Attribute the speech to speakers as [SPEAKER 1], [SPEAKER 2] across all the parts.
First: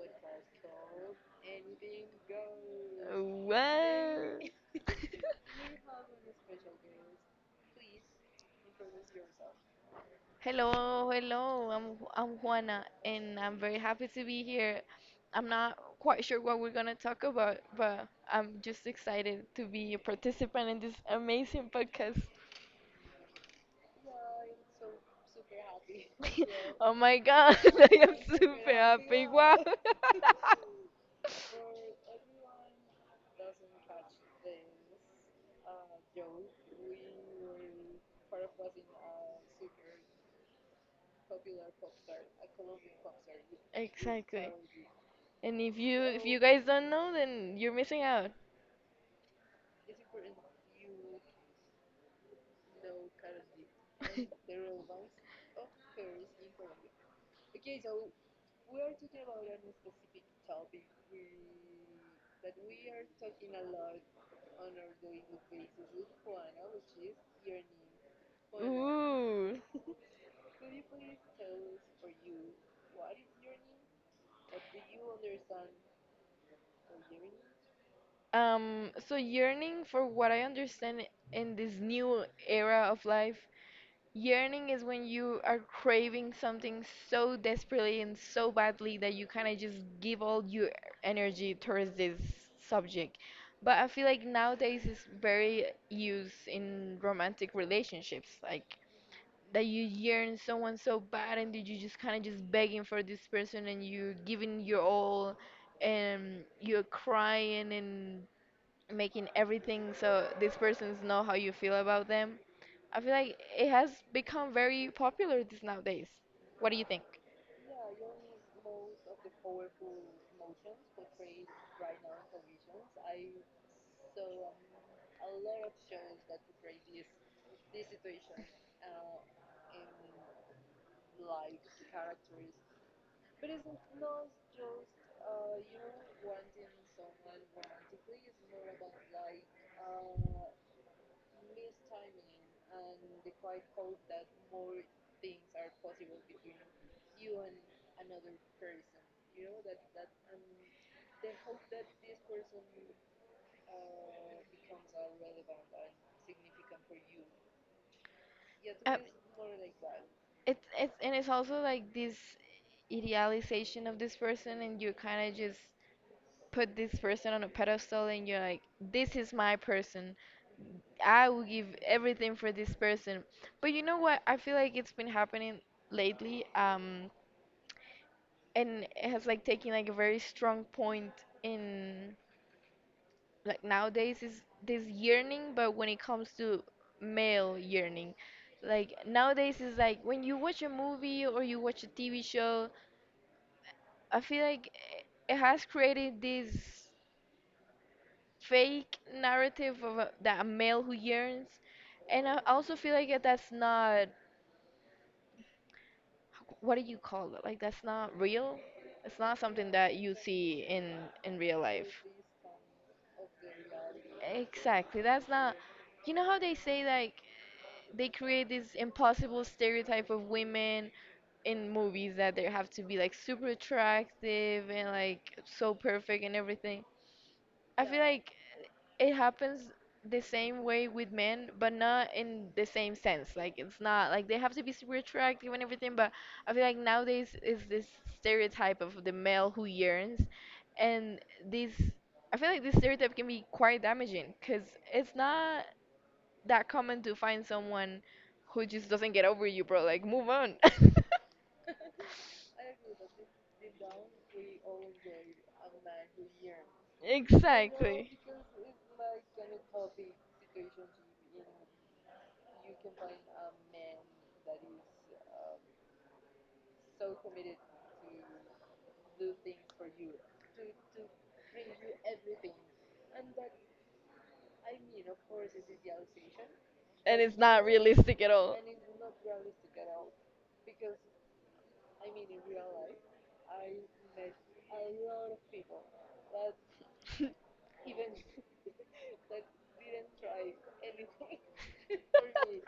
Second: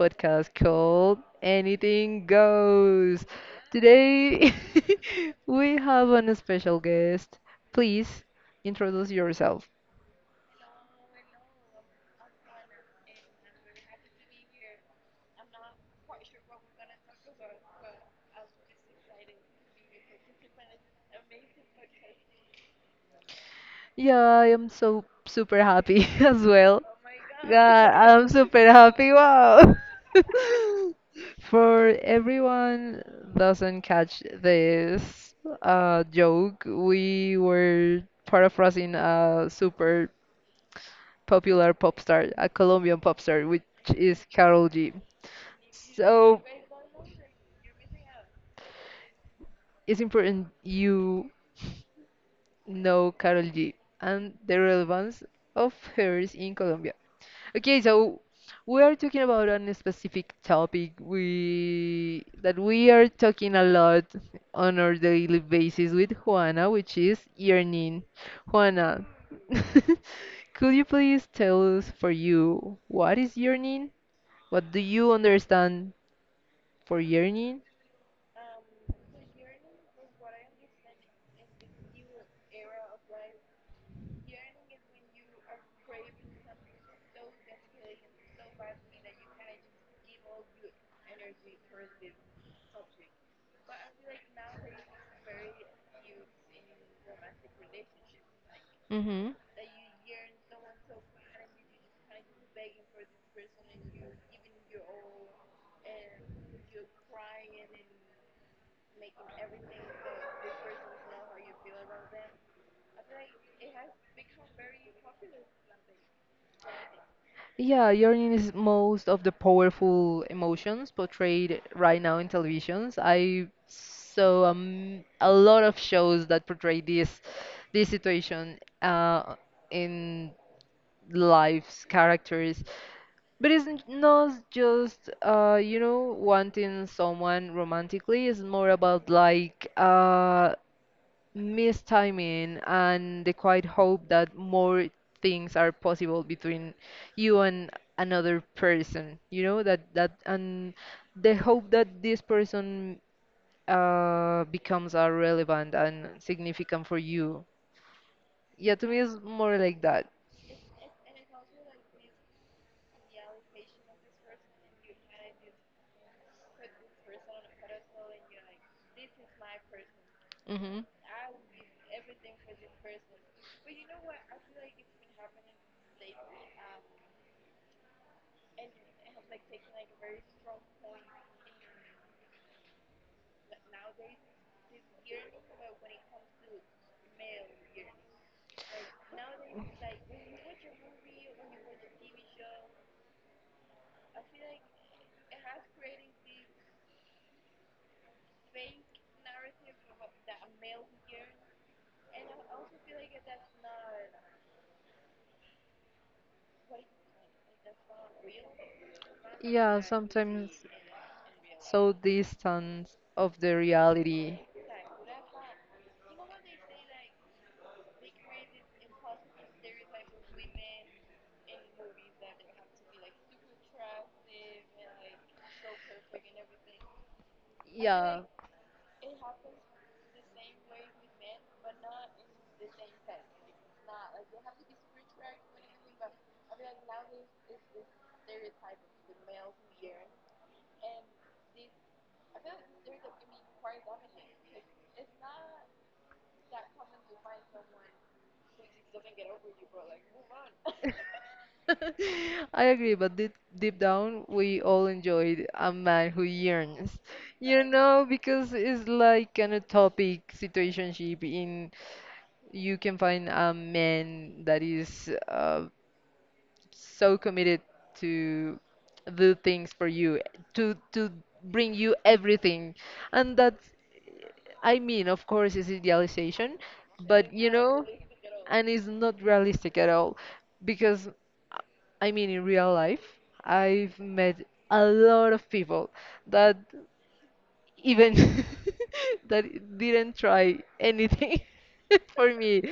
[SPEAKER 1] podcast called Anything Goes.
[SPEAKER 2] Well,
[SPEAKER 1] Today, we have an special guest. Please introduce yourself.
[SPEAKER 2] hello, hello. I'm Juana, and I'm very happy to be here. I'm not quite sure what we're gonna talk about, but I'm just excited to be a participant in this amazing podcast.
[SPEAKER 1] Yeah, I am so super happy as well.
[SPEAKER 2] Oh my
[SPEAKER 1] God,
[SPEAKER 2] God, I
[SPEAKER 1] I'm super
[SPEAKER 2] am
[SPEAKER 1] happy.
[SPEAKER 2] happy. Wow.
[SPEAKER 1] Wow. For everyone doesn't catch this joke, we were paraphrasing a super popular pop star, a Colombian pop star, which is
[SPEAKER 2] Exactly.
[SPEAKER 1] Karol G.
[SPEAKER 2] And if you
[SPEAKER 1] So
[SPEAKER 2] guys don't know, then you're missing out.
[SPEAKER 1] it's important you know Karol G and the relevance of hers in Colombia. Okay, so we are talking about a specific topic we that we are talking a lot on our daily basis with Juana, which is yearning. Juana,
[SPEAKER 2] Ooh.
[SPEAKER 1] could you please tell us for you what is yearning? What do you understand for yearning?
[SPEAKER 2] So yearning, for what I understand in this new era of life, yearning is when you are craving something so desperately and so badly that you kind of just give all your energy towards this subject. But I feel like nowadays it's very used in romantic relationships, like
[SPEAKER 1] Mm-hmm.
[SPEAKER 2] that you yearn someone so bad and that you just kind of just begging for this person and you giving your all and you're crying and making everything so these persons know how you feel about them. I feel like it has become very popular these nowadays. What do you think?
[SPEAKER 1] Yeah, yearning is most of the powerful emotions portrayed right now in televisions. I saw a lot of shows that portray this situation in lives, characters. But it's not just you know wanting someone romantically. It's more about like mistiming and the quiet hope that more things are possible between you and another person, you know, that that and the hope that this person becomes relevant and significant for you. Yeah, to me
[SPEAKER 2] Uh,
[SPEAKER 1] it's more like that.
[SPEAKER 2] it's and it's also like this idealization of this person, and you kind of just put this person on a pedestal, and you're like, this is my person.
[SPEAKER 1] Hmm.
[SPEAKER 2] I will give everything for this person. But you know what? I feel like it's been happening lately, and it has like taken like a very strong point in like nowadays is this yearning, but when it comes to male yearning, like nowadays is like when you watch a movie or you watch a TV show, I feel like it has created this fake narrative of a, that a male who yearns. And I also feel like that's not, what do you call it, like that's not real. It's not something
[SPEAKER 1] Yeah,
[SPEAKER 2] that you
[SPEAKER 1] sometimes
[SPEAKER 2] see in real
[SPEAKER 1] so
[SPEAKER 2] life.
[SPEAKER 1] distant of the reality.
[SPEAKER 2] Exactly. That's not. You know how they say like they create this impossible stereotype of women in movies that they have to be like super attractive and like so perfect and everything. I feel
[SPEAKER 1] Yeah.
[SPEAKER 2] like it happens the same way with men, but not in the same sense. Like it's not like they have to be super attractive and everything, but I feel like nowadays is this stereotype of the male who yearns, and this, I feel like this stereotype can be quite damaging because it's not that common to find someone who just doesn't get over you, bro. Like, move on.
[SPEAKER 1] I agree, but deep, deep down, we all enjoyed a man who yearns, you know,
[SPEAKER 2] Exactly.
[SPEAKER 1] because it's like an utopic situationship. In you can find a man that is so committed to do things for you, to bring you everything, and that's, I mean, of course, it's idealization,
[SPEAKER 2] And
[SPEAKER 1] but
[SPEAKER 2] it's
[SPEAKER 1] you
[SPEAKER 2] not
[SPEAKER 1] know,
[SPEAKER 2] realistic at all.
[SPEAKER 1] and it's not realistic at all because uh, I mean, in real life, I've met a lot of people that even that didn't try anything for me.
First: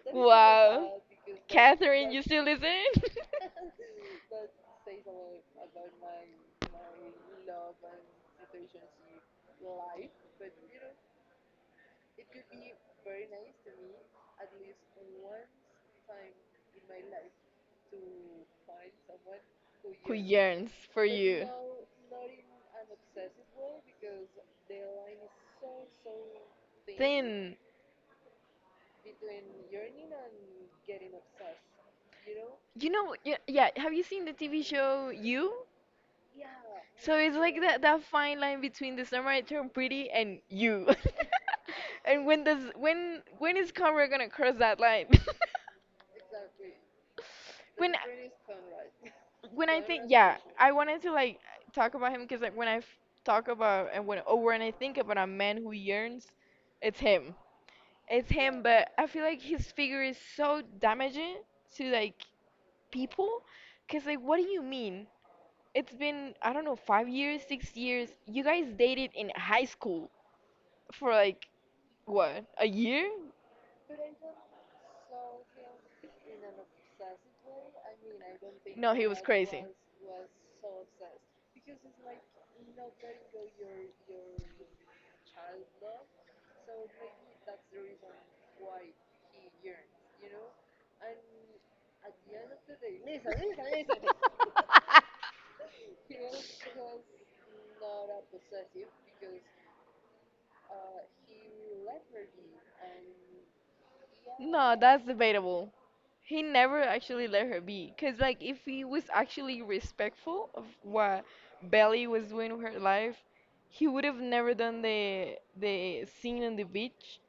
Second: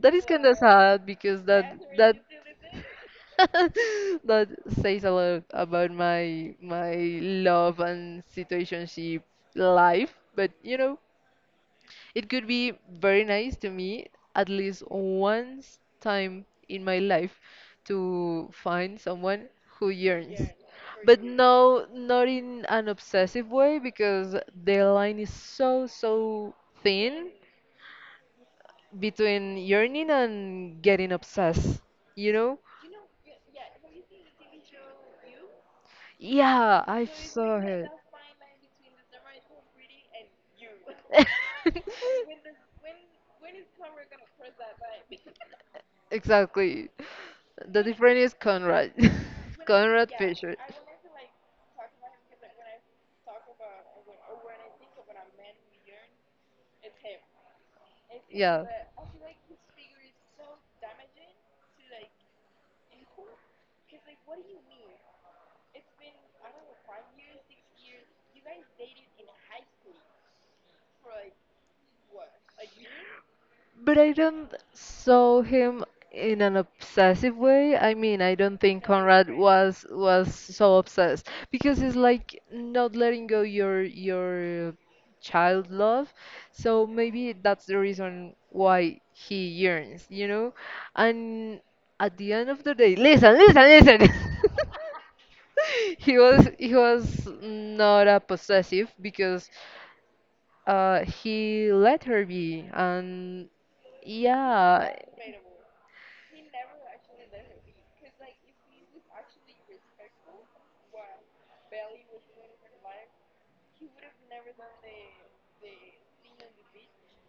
[SPEAKER 1] That is kind of
[SPEAKER 2] Wow.
[SPEAKER 1] sad because that
[SPEAKER 2] Catherine,
[SPEAKER 1] that
[SPEAKER 2] you still listen?
[SPEAKER 1] that says a lot about my love and situationship life. But you know, it could be very nice to me at least once time in my life to find someone who
[SPEAKER 2] Who
[SPEAKER 1] yearns.
[SPEAKER 2] yearns for
[SPEAKER 1] But
[SPEAKER 2] you.
[SPEAKER 1] no, not in an obsessive way because the line is so thin
[SPEAKER 2] Thin.
[SPEAKER 1] between yearning and getting obsessed. You know?
[SPEAKER 2] You know, yeah, yeah, have you seen the TV show You?
[SPEAKER 1] Yeah,
[SPEAKER 2] So
[SPEAKER 1] I've
[SPEAKER 2] it's like
[SPEAKER 1] saw
[SPEAKER 2] that
[SPEAKER 1] it.
[SPEAKER 2] that fine line between the Samurai Turn Pretty and You. And when does when is Conrad gonna cross that line?
[SPEAKER 1] Exactly. The
[SPEAKER 2] When
[SPEAKER 1] difference is Conrad.
[SPEAKER 2] when I think,
[SPEAKER 1] Conrad
[SPEAKER 2] yeah,
[SPEAKER 1] Fisher.
[SPEAKER 2] I wanted to like talk about him because like when talk about and when or when I think about a man who yearns, it's him. It's him,
[SPEAKER 1] Yeah.
[SPEAKER 2] but I feel like his figure is so damaging to like people, because like what do you mean? It's been, I don't know, 5 years, 6 years. You guys dated in high school for like, what, a year?
[SPEAKER 1] But I don't saw him in an obsessive way. I mean, I don't think
[SPEAKER 2] No, he was
[SPEAKER 1] Conrad
[SPEAKER 2] crazy.
[SPEAKER 1] was was so obsessed because it's like not letting go your child love. So maybe that's the reason why he yearns, you know? And at the end of the day, listen, listen, listen. He was not a possessive because he let her be and
[SPEAKER 2] No, yeah,
[SPEAKER 1] yeah.
[SPEAKER 2] that's debatable. He never actually let her be. Because, like, if he was actually respectful of what Belly was doing with her life, he would have never done the scene on the beach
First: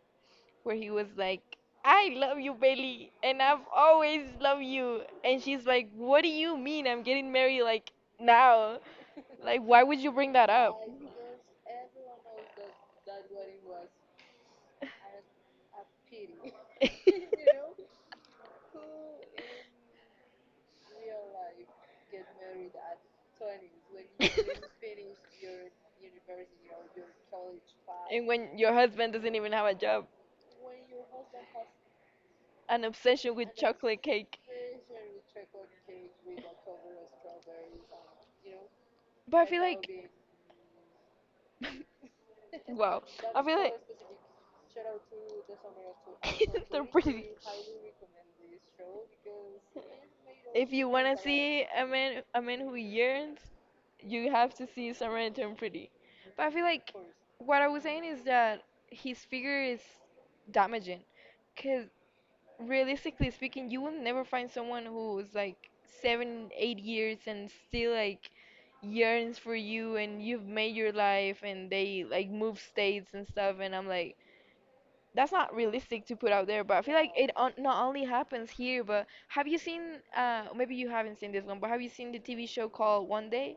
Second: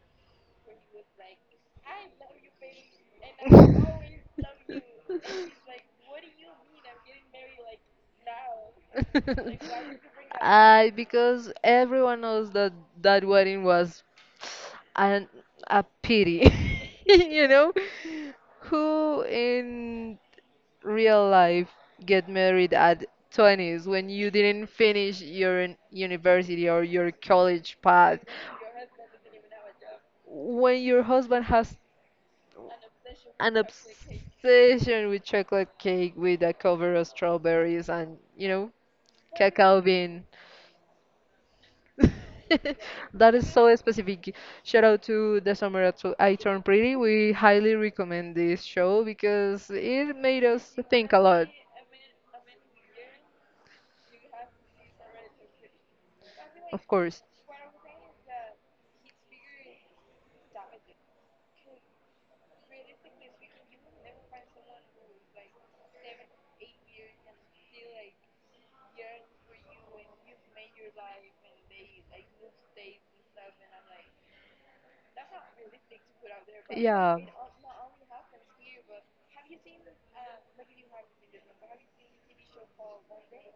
[SPEAKER 2] where he was like, I love you, Bailey, and I've always loved you. And she's like, what do you mean I'm getting married like now? Like, why would you bring that up?
[SPEAKER 1] I because everyone knows that that wedding was an a pity, you know, who in real life get married at 20s when you didn't finish your university or your college path,
[SPEAKER 2] And when your husband doesn't even have a job,
[SPEAKER 1] when your husband has
[SPEAKER 2] an obsession with
[SPEAKER 1] an
[SPEAKER 2] chocolate cake.
[SPEAKER 1] obsession with chocolate cake with a cover of strawberries and, you know,
[SPEAKER 2] But I feel
[SPEAKER 1] cacao
[SPEAKER 2] like,
[SPEAKER 1] bean.
[SPEAKER 2] wow,
[SPEAKER 1] That
[SPEAKER 2] I
[SPEAKER 1] is
[SPEAKER 2] feel like
[SPEAKER 1] so specific. Shout out to the summer I I turned
[SPEAKER 2] they're
[SPEAKER 1] pretty.
[SPEAKER 2] pretty.
[SPEAKER 1] We highly recommend this show because it made us
[SPEAKER 2] If you
[SPEAKER 1] think
[SPEAKER 2] wanna
[SPEAKER 1] a lot.
[SPEAKER 2] see a man who yearns, you have to see Samara Turn Pretty. But I feel
[SPEAKER 1] Of
[SPEAKER 2] like
[SPEAKER 1] course.
[SPEAKER 2] what I was saying is that his figure is damaging. Because realistically speaking, you will never find someone who's like seven, 8 years and still like yearns for you and you've made your life and they like move states and stuff. And I'm like, that's not realistic to put out there, but I feel like
[SPEAKER 1] Yeah.
[SPEAKER 2] it on, not only happens here, but have you seen, maybe you haven't seen this one, but have you seen the TV show called One Day?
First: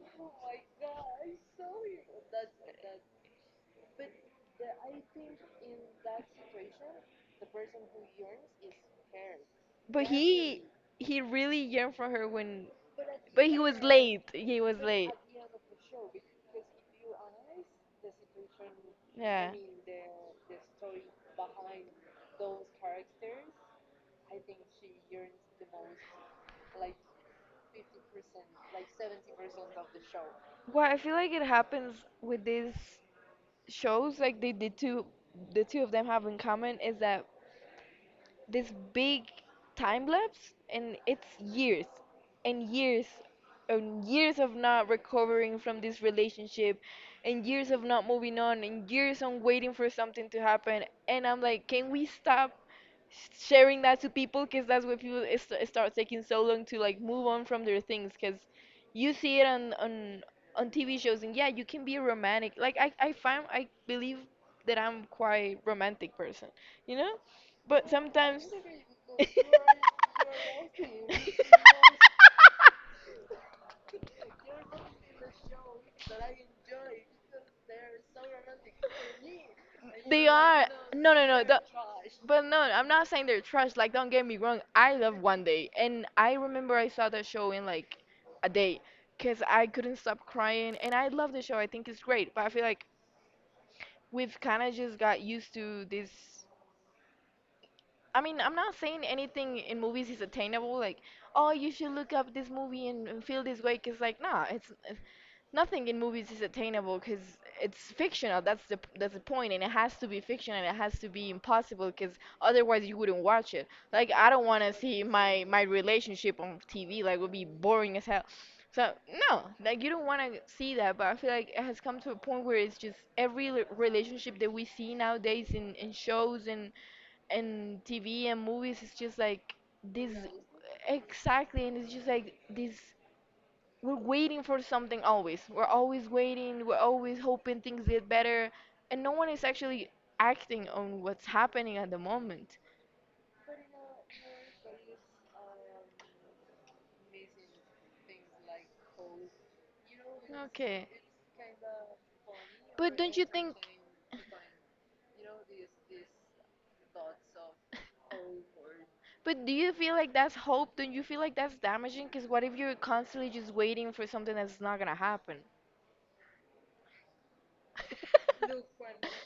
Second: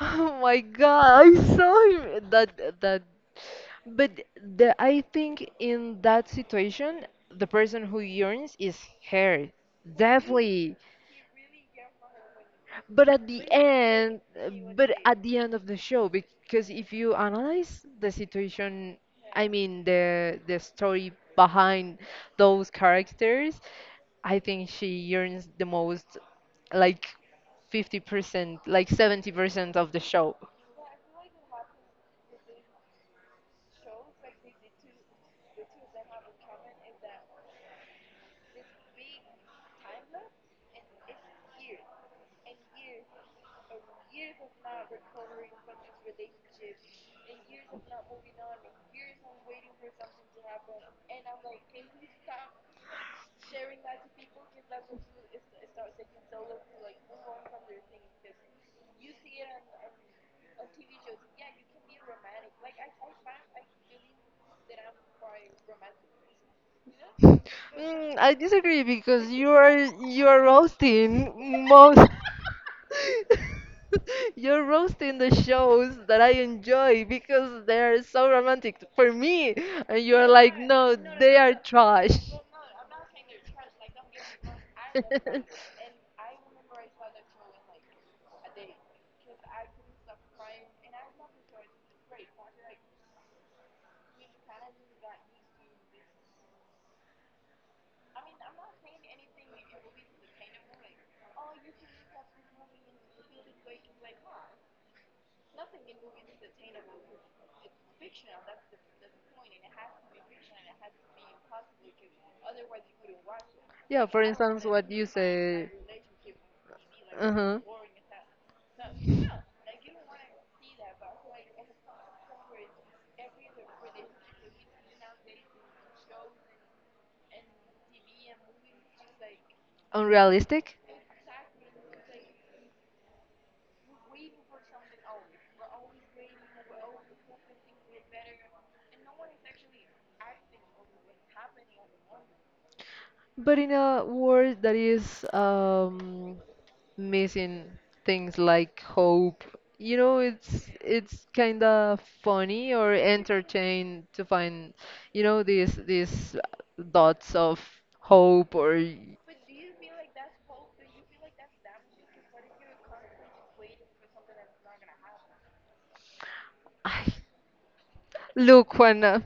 [SPEAKER 1] Oh my God, I saw him. That. But the, I think in that situation, the person who yearns is her.
[SPEAKER 2] But
[SPEAKER 1] Definitely.
[SPEAKER 2] he really yearned for her when,
[SPEAKER 1] But at the
[SPEAKER 2] but he was
[SPEAKER 1] end,
[SPEAKER 2] late. He was
[SPEAKER 1] but
[SPEAKER 2] late.
[SPEAKER 1] at the end of the show, because if you analyze the situation, I
[SPEAKER 2] Yeah.
[SPEAKER 1] mean the story behind those characters, I think she earns the most, like 50%, like 70% of the show.
[SPEAKER 2] Well, I feel like it happens with these shows. Like they, the two of them have in common is that this big time lapse, and it's years and years and years of not recovering from this relationship and years of not moving on and years on waiting for something to happen. And I'm like, can we stop sharing that to people? Because that's what people, it start taking so long to like move on from their things because you see it on on TV shows. And yeah, you can be romantic, like I find, I believe that I'm quite romantic person, you know, but
[SPEAKER 1] Mm, I
[SPEAKER 2] sometimes
[SPEAKER 1] disagree because you are roasting most. You're roasting the shows that I enjoy because they're so romantic for me, and
[SPEAKER 2] they
[SPEAKER 1] you're like,
[SPEAKER 2] are,
[SPEAKER 1] no,
[SPEAKER 2] no no
[SPEAKER 1] they
[SPEAKER 2] no
[SPEAKER 1] are
[SPEAKER 2] the,
[SPEAKER 1] trash.
[SPEAKER 2] but no, I'm not saying they're trash, like don't get me wrong. I love One Day, and I remember I saw that show in like a day because I couldn't stop crying, and I love the show, I think it's great. But I feel like we've kind of just got used to this. I mean, I'm not saying anything in movies is attainable, like oh you should look up this movie and feel this way, because like nah, it's nothing in movies is attainable because it's fictional. That's the point, and it has to be fiction and it has to be impossible because otherwise you wouldn't watch it.
[SPEAKER 1] Yeah,
[SPEAKER 2] Like
[SPEAKER 1] for
[SPEAKER 2] I don't want
[SPEAKER 1] instance,
[SPEAKER 2] to
[SPEAKER 1] what
[SPEAKER 2] see
[SPEAKER 1] you
[SPEAKER 2] my my
[SPEAKER 1] say,
[SPEAKER 2] relationship on TV. Like it would be
[SPEAKER 1] uh-huh,
[SPEAKER 2] boring as hell. So no, like you don't want to see that. But I feel like it has come to a point where it's just every relationship that we see nowadays in shows and TV and movies is just like this,
[SPEAKER 1] unrealistic.
[SPEAKER 2] exactly, and it's just like this, we're waiting for something always. We're always waiting. We're always hoping things get better, and no one is actually acting on what's happening at the moment.
[SPEAKER 1] But in a world that is missing things like hope, you know,
[SPEAKER 2] Okay,
[SPEAKER 1] it's kind of funny or
[SPEAKER 2] but don't you think?
[SPEAKER 1] entertaining to find, you know, these dots of hope or
[SPEAKER 2] But do you feel like that's hope? Don't you feel like that's damaging? Because what if you're constantly just waiting for something that's not gonna happen?
[SPEAKER 1] I, look, Juana,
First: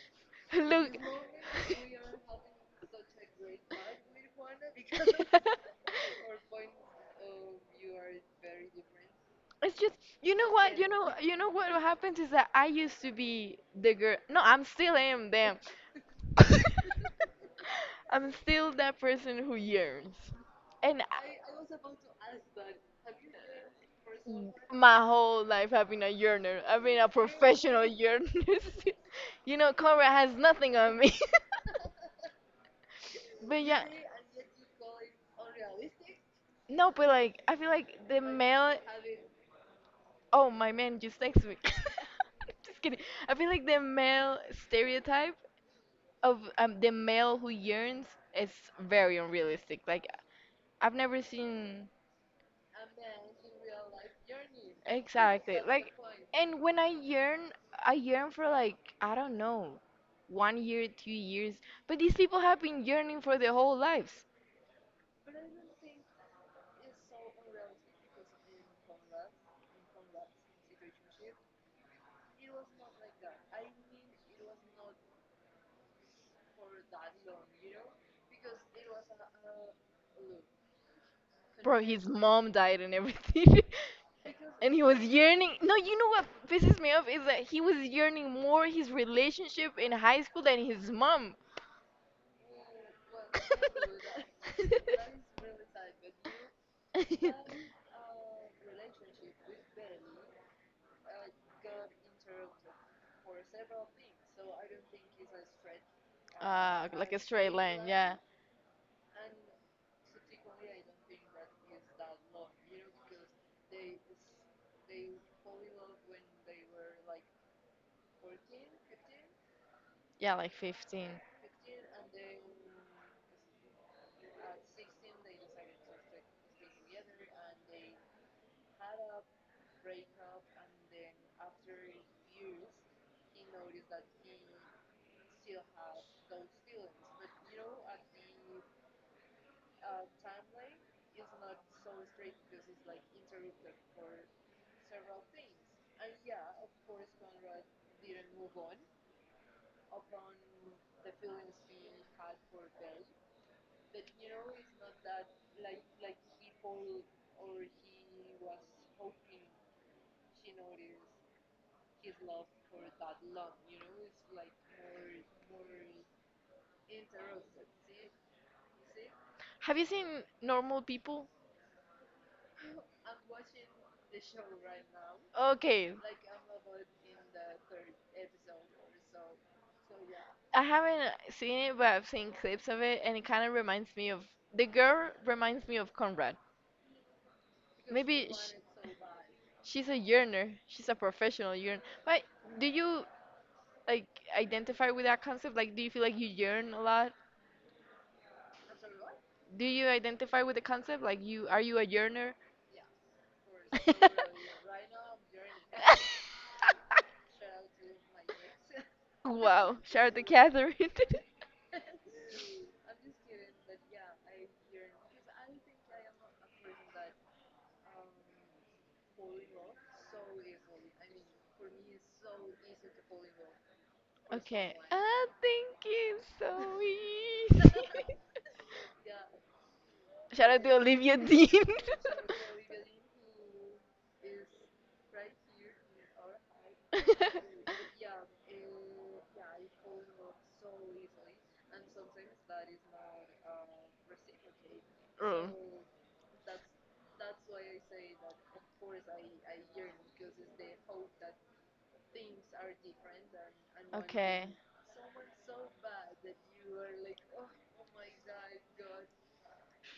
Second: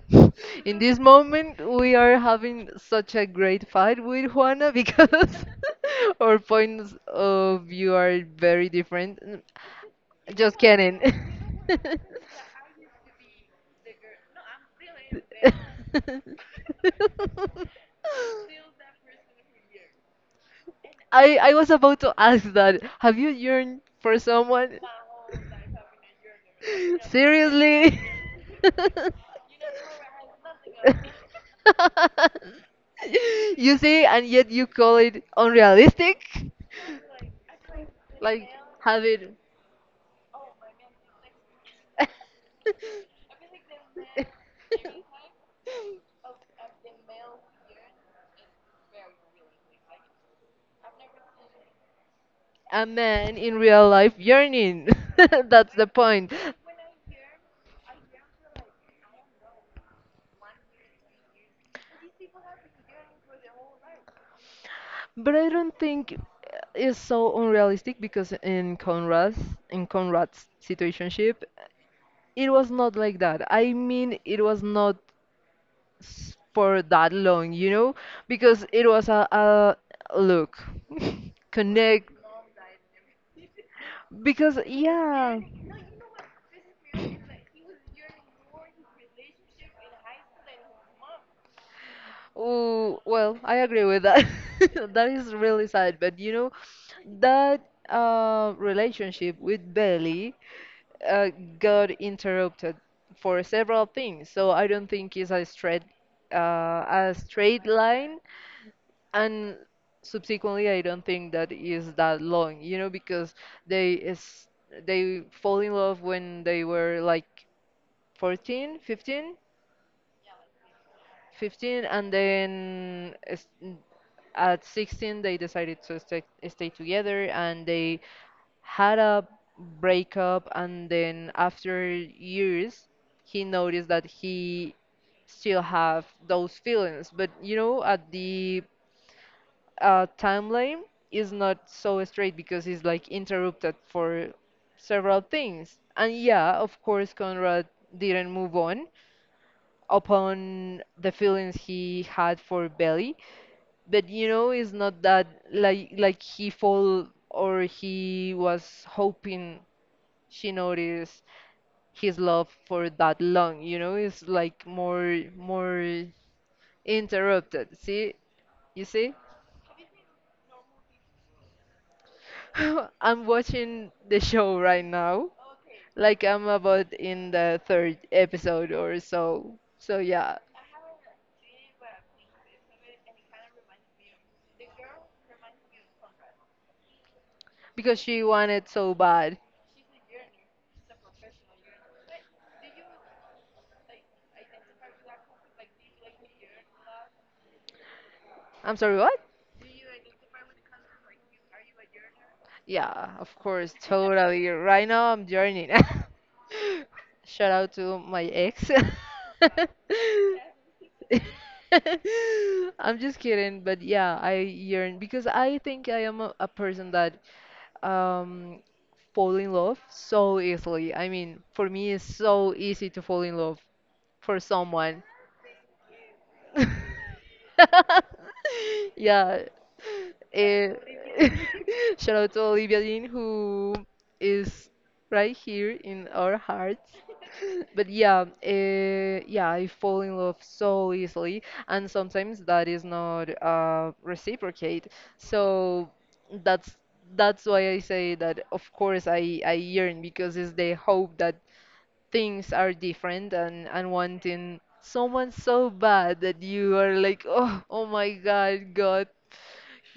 [SPEAKER 1] in
[SPEAKER 2] Look.
[SPEAKER 1] this moment we are having such a great fight with Juana because our points of view are very different.
[SPEAKER 2] It's just, you know
[SPEAKER 1] Just
[SPEAKER 2] what, you
[SPEAKER 1] kidding.
[SPEAKER 2] know, you know what happens is that I used to be the girl. No, I'm still am. Damn, I'm still that person who yearns, and I,
[SPEAKER 1] I was about to ask that. Have you yearned for someone?
[SPEAKER 2] my whole life I've been a yearner. I've been a professional
[SPEAKER 1] Seriously?
[SPEAKER 2] yearner. You know, Conrad has nothing on me. But
[SPEAKER 1] You
[SPEAKER 2] yeah,
[SPEAKER 1] see, and yet you call it unrealistic?
[SPEAKER 2] no, but like I feel like the
[SPEAKER 1] Like,
[SPEAKER 2] male.
[SPEAKER 1] have it.
[SPEAKER 2] Oh, my man just texted me. Just kidding. I feel like the male stereotype of the male who yearns is very unrealistic. Like I've never seen,
[SPEAKER 1] A man in real life yearning.
[SPEAKER 2] exactly
[SPEAKER 1] That's the
[SPEAKER 2] like,
[SPEAKER 1] point.
[SPEAKER 2] and when I yearn for like I don't know, one year, 2 years. But these people have been yearning for their whole lives.
[SPEAKER 1] But I don't think it's so unrealistic because in Conrad's situationship, it was not like that. I mean, it was not for that long, you know, because it was a look,
[SPEAKER 2] Bro, his
[SPEAKER 1] connect.
[SPEAKER 2] mom died and everything.
[SPEAKER 1] Because,
[SPEAKER 2] And he was
[SPEAKER 1] yeah.
[SPEAKER 2] yearning. No, you know what pisses me off is that he was yearning more his relationship in high school than his mom.
[SPEAKER 1] Oh, well, I agree with that. That is really sad, but you know, that relationship with Belly uh, got interrupted for several things. So I don't think it's a
[SPEAKER 2] Like a straight
[SPEAKER 1] straight
[SPEAKER 2] line, yeah.
[SPEAKER 1] line, and subsequently I don't think that is that long, you know, because they is they fall in love when they were like 14, fifteen,
[SPEAKER 2] Yeah, like 15.
[SPEAKER 1] fifteen, and then at 16 they decided to stay together, and they had a breakup, and then after years he noticed that he still have those feelings, but you know, at the timeline is not so straight because it's like interrupted for several things. And yeah, of course, Conrad didn't move on upon the feelings he had for Belly, but you know, it's not that like he fall or he was hoping she noticed his love for that long. You know, it's like more interrupted. See, you see,
[SPEAKER 2] Have you seen Normal People?
[SPEAKER 1] I'm watching the show right now
[SPEAKER 2] Okay,
[SPEAKER 1] like I'm about in the third episode or so. So yeah,
[SPEAKER 2] I haven't seen it, but I've seen clips of it, and it kind of reminds me of the girl reminds me of Conrad.
[SPEAKER 1] because she
[SPEAKER 2] Maybe sh,
[SPEAKER 1] wanted so bad.
[SPEAKER 2] she's a yearner, she's a professional yearner. But do you like identify with that concept? Like, do you feel like you yearn a lot?
[SPEAKER 1] I'm sorry, what?
[SPEAKER 2] Do you identify with the concept? Like, you are, you a yearner?
[SPEAKER 1] Yeah, of course, totally. Right now I'm joining. Shout out to my ex.
[SPEAKER 2] Wow, shout to Catherine.
[SPEAKER 1] I'm just kidding, but yeah, I yearn because I think I am a person that um fall in love so easily. I mean, for me it's so easy to fall in love for
[SPEAKER 2] Okay.
[SPEAKER 1] someone.
[SPEAKER 2] I think it's so easy.
[SPEAKER 1] Yeah.
[SPEAKER 2] Shout out
[SPEAKER 1] Uh,
[SPEAKER 2] to Olivia Dean.
[SPEAKER 1] shout out to Olivia Dean, who is right here in our hearts. But yeah, yeah, I fall in love so easily, and sometimes that is not reciprocate.
[SPEAKER 2] Mm.
[SPEAKER 1] So that's that's why I say that of course I yearn because it's the hope that things are different, and
[SPEAKER 2] Okay.
[SPEAKER 1] wanting someone so bad that you are like, oh, oh my God, God,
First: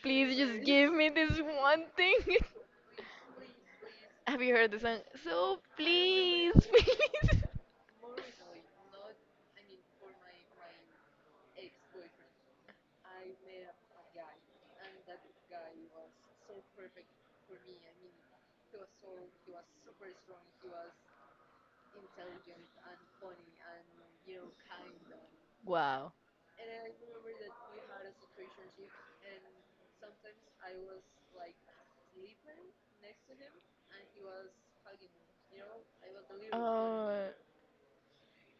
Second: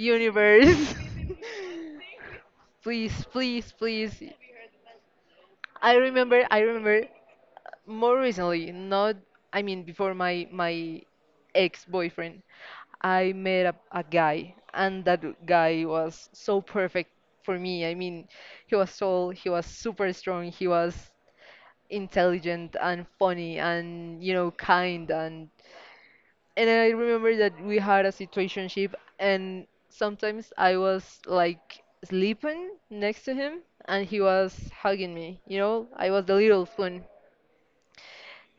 [SPEAKER 2] Please just give me this one thing.
[SPEAKER 1] Please, please, please.
[SPEAKER 2] Have you heard the song? So
[SPEAKER 1] I remember,
[SPEAKER 2] please,
[SPEAKER 1] I remember
[SPEAKER 2] please.
[SPEAKER 1] more recently, not, I mean, before my ex-boyfriend, I met a guy, and that guy was so perfect for me. I mean, he was tall, he was super strong, he was intelligent and funny and, you know, kind,
[SPEAKER 2] Wow.
[SPEAKER 1] and I remember that we had a situationship, and sometimes I was like sleeping next to him and he was hugging me, you know? I was the little spoon.
[SPEAKER 2] Oh.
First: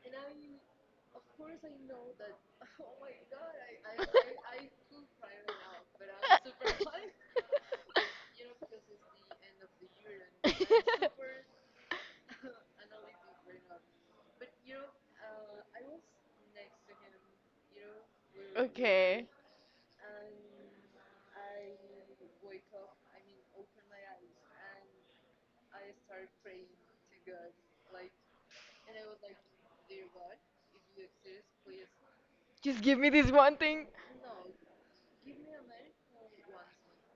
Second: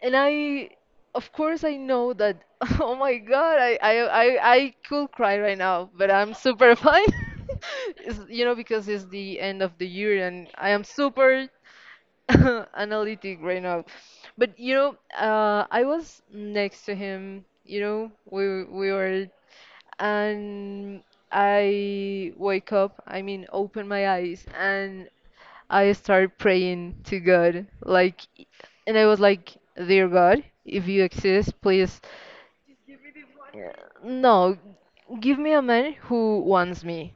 [SPEAKER 1] And I, of course I know that, oh my god, I could cry right now, but I'm super fine. It's- you know because it's the end of the year and I am super analytic right now. But you know, I was next to him. You know, we were,
[SPEAKER 2] Okay.
[SPEAKER 1] and I wake up. I mean, open my eyes, and I started praying to God. Like, and I was like, "Dear God, if you exist, please."
[SPEAKER 2] Just give me this one thing.
[SPEAKER 1] No, give me a man who wants me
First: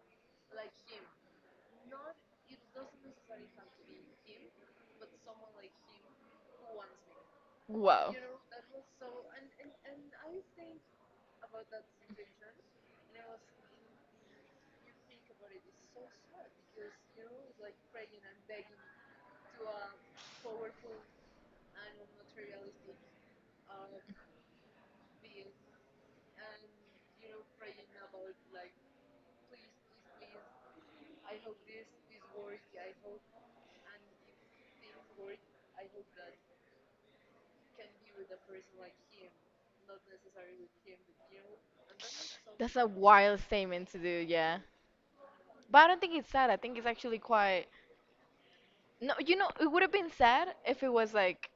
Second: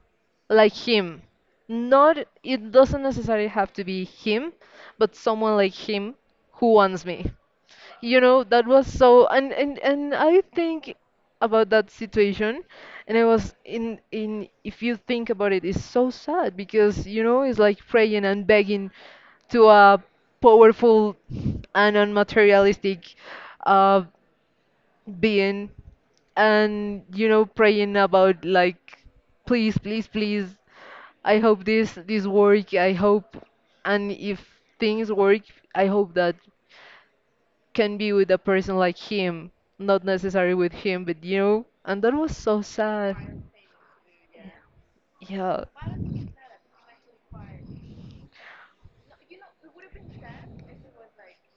[SPEAKER 1] like him. Not it doesn't necessarily have to be him, but someone like him who wants me.
[SPEAKER 2] Wow.
[SPEAKER 1] You know, that was so, and I think about that situation and I was in if you think about it, it's so sad because you know, it's like praying and begging to a powerful and unmaterialistic uh being, and you know praying about like please please please, I hope this work, I hope, and if things work, I hope that can be with a person like him, not necessarily with him, but you know, and that was so
[SPEAKER 2] That's a
[SPEAKER 1] sad.
[SPEAKER 2] wild statement to do, yeah.
[SPEAKER 1] Yeah.
[SPEAKER 2] But I don't think it's sad. I think it's actually quite. No, you know, it would have been sad if it was like,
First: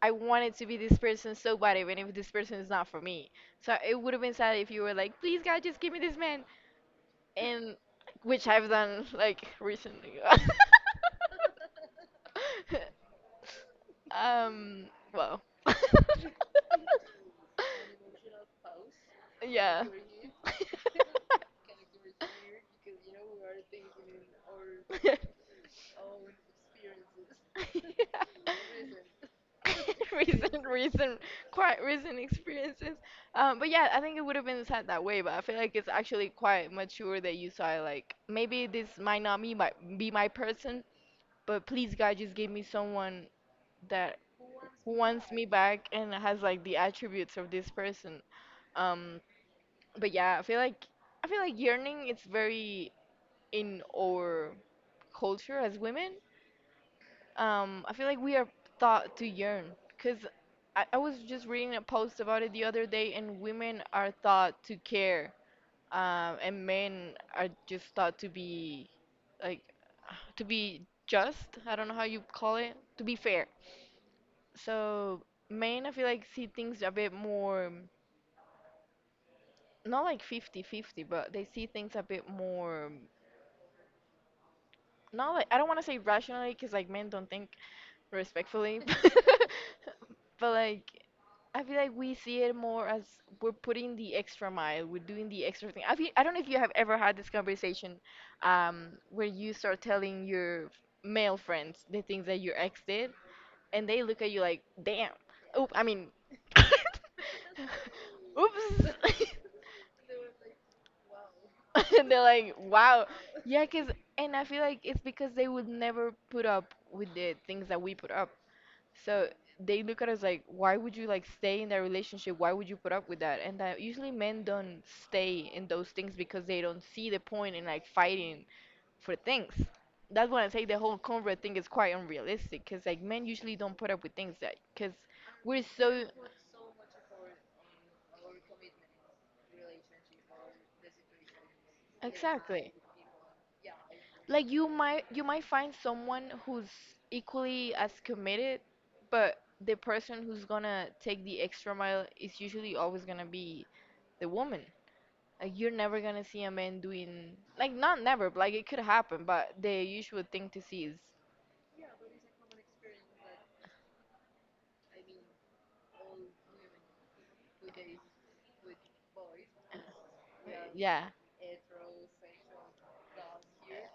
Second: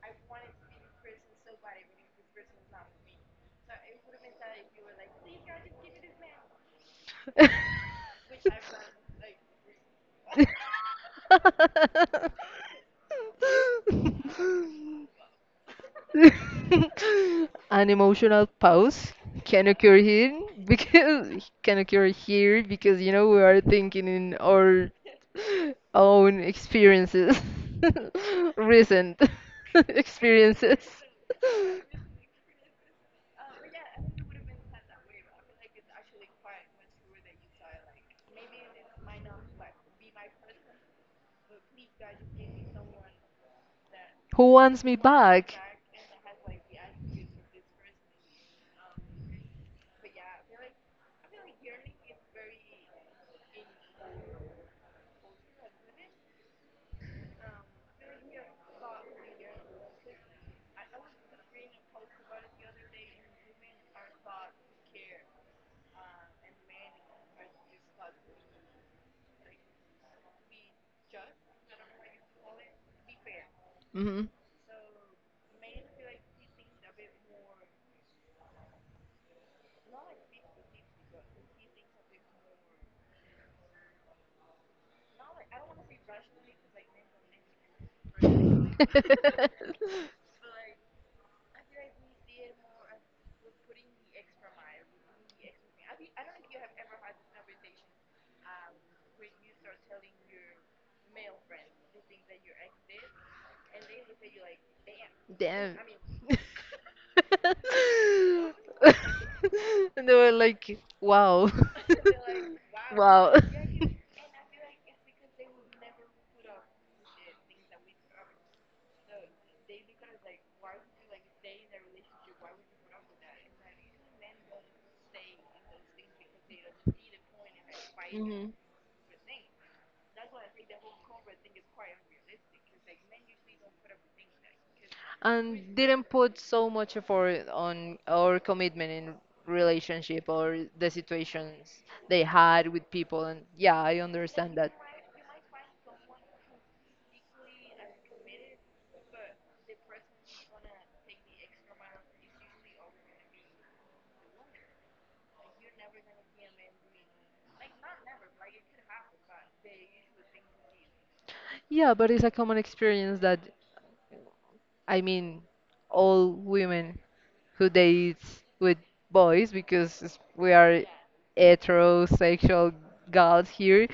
[SPEAKER 2] I wanted to be this person so bad, even if this person is not for me. So it would have been sad if you were like, please, God, just give me this man. And which I've done like recently.
[SPEAKER 1] Yes.
[SPEAKER 2] Um, well.
[SPEAKER 1] An emotional pause can
[SPEAKER 2] Yeah.
[SPEAKER 1] occur here because you know we are thinking in our own experiences, recent
[SPEAKER 2] Recent,
[SPEAKER 1] experiences.
[SPEAKER 2] recent, quite recent experiences. But yeah, I think it would have been sad that way. But I feel like it's actually quite mature that you saw it, like maybe this might not be my person, but please God, just give me someone that
[SPEAKER 1] Who wants
[SPEAKER 2] who
[SPEAKER 1] me
[SPEAKER 2] wants me
[SPEAKER 1] back?
[SPEAKER 2] back and has like the attributes of this person. Um, but yeah, I feel like yearning it's very in our culture as women. I feel like we are taught to yearn because I was just reading a post about it the other day, and women are taught to care, and men are just taught to be like to be just. I don't know how you call it, to be fair.
[SPEAKER 1] Hmm.
[SPEAKER 2] So men, I feel like, see things a bit more, not like 50 50, but they see things a bit more, not like, I don't want to say rationally because like men don't think, respectfully, but like I feel like we see it more as we're putting the extra mile, we're doing the extra thing. I feel, I don't know if you have ever had this conversation, where you start telling your male friends the things that your ex did, and they look at you like, damn, oop,
[SPEAKER 1] Damn.
[SPEAKER 2] I mean, oops.
[SPEAKER 1] And they were like, wow.
[SPEAKER 2] And they're like, wow.
[SPEAKER 1] Wow.
[SPEAKER 2] Yeah, cause, and I feel like it's because they would never put up with the things that we put up. So they look at us like, why would you like stay in that relationship? Why would you put up with that? And that usually men don't stay in those things because they don't see the point in like fighting
[SPEAKER 1] Hmm.
[SPEAKER 2] for things. That's why I say the whole convert thing is quite unrealistic because like men usually don't put up with things that because we're
[SPEAKER 1] And
[SPEAKER 2] so
[SPEAKER 1] didn't put so much effort on our commitment in relationship or the situations they had
[SPEAKER 2] exactly
[SPEAKER 1] with people. And yeah, I
[SPEAKER 2] like
[SPEAKER 1] understand
[SPEAKER 2] you
[SPEAKER 1] that.
[SPEAKER 2] might you might find someone who's equally as committed, but the person who's gonna take the extra mile is usually always gonna be the woman. Like you're never gonna see a man doing, like not never but like it could happen, but the usual thing to see is
[SPEAKER 1] Yeah, but it's a common experience that I mean, all women who dates with boys because it's- we are
[SPEAKER 2] yeah
[SPEAKER 1] heterosexual gods here.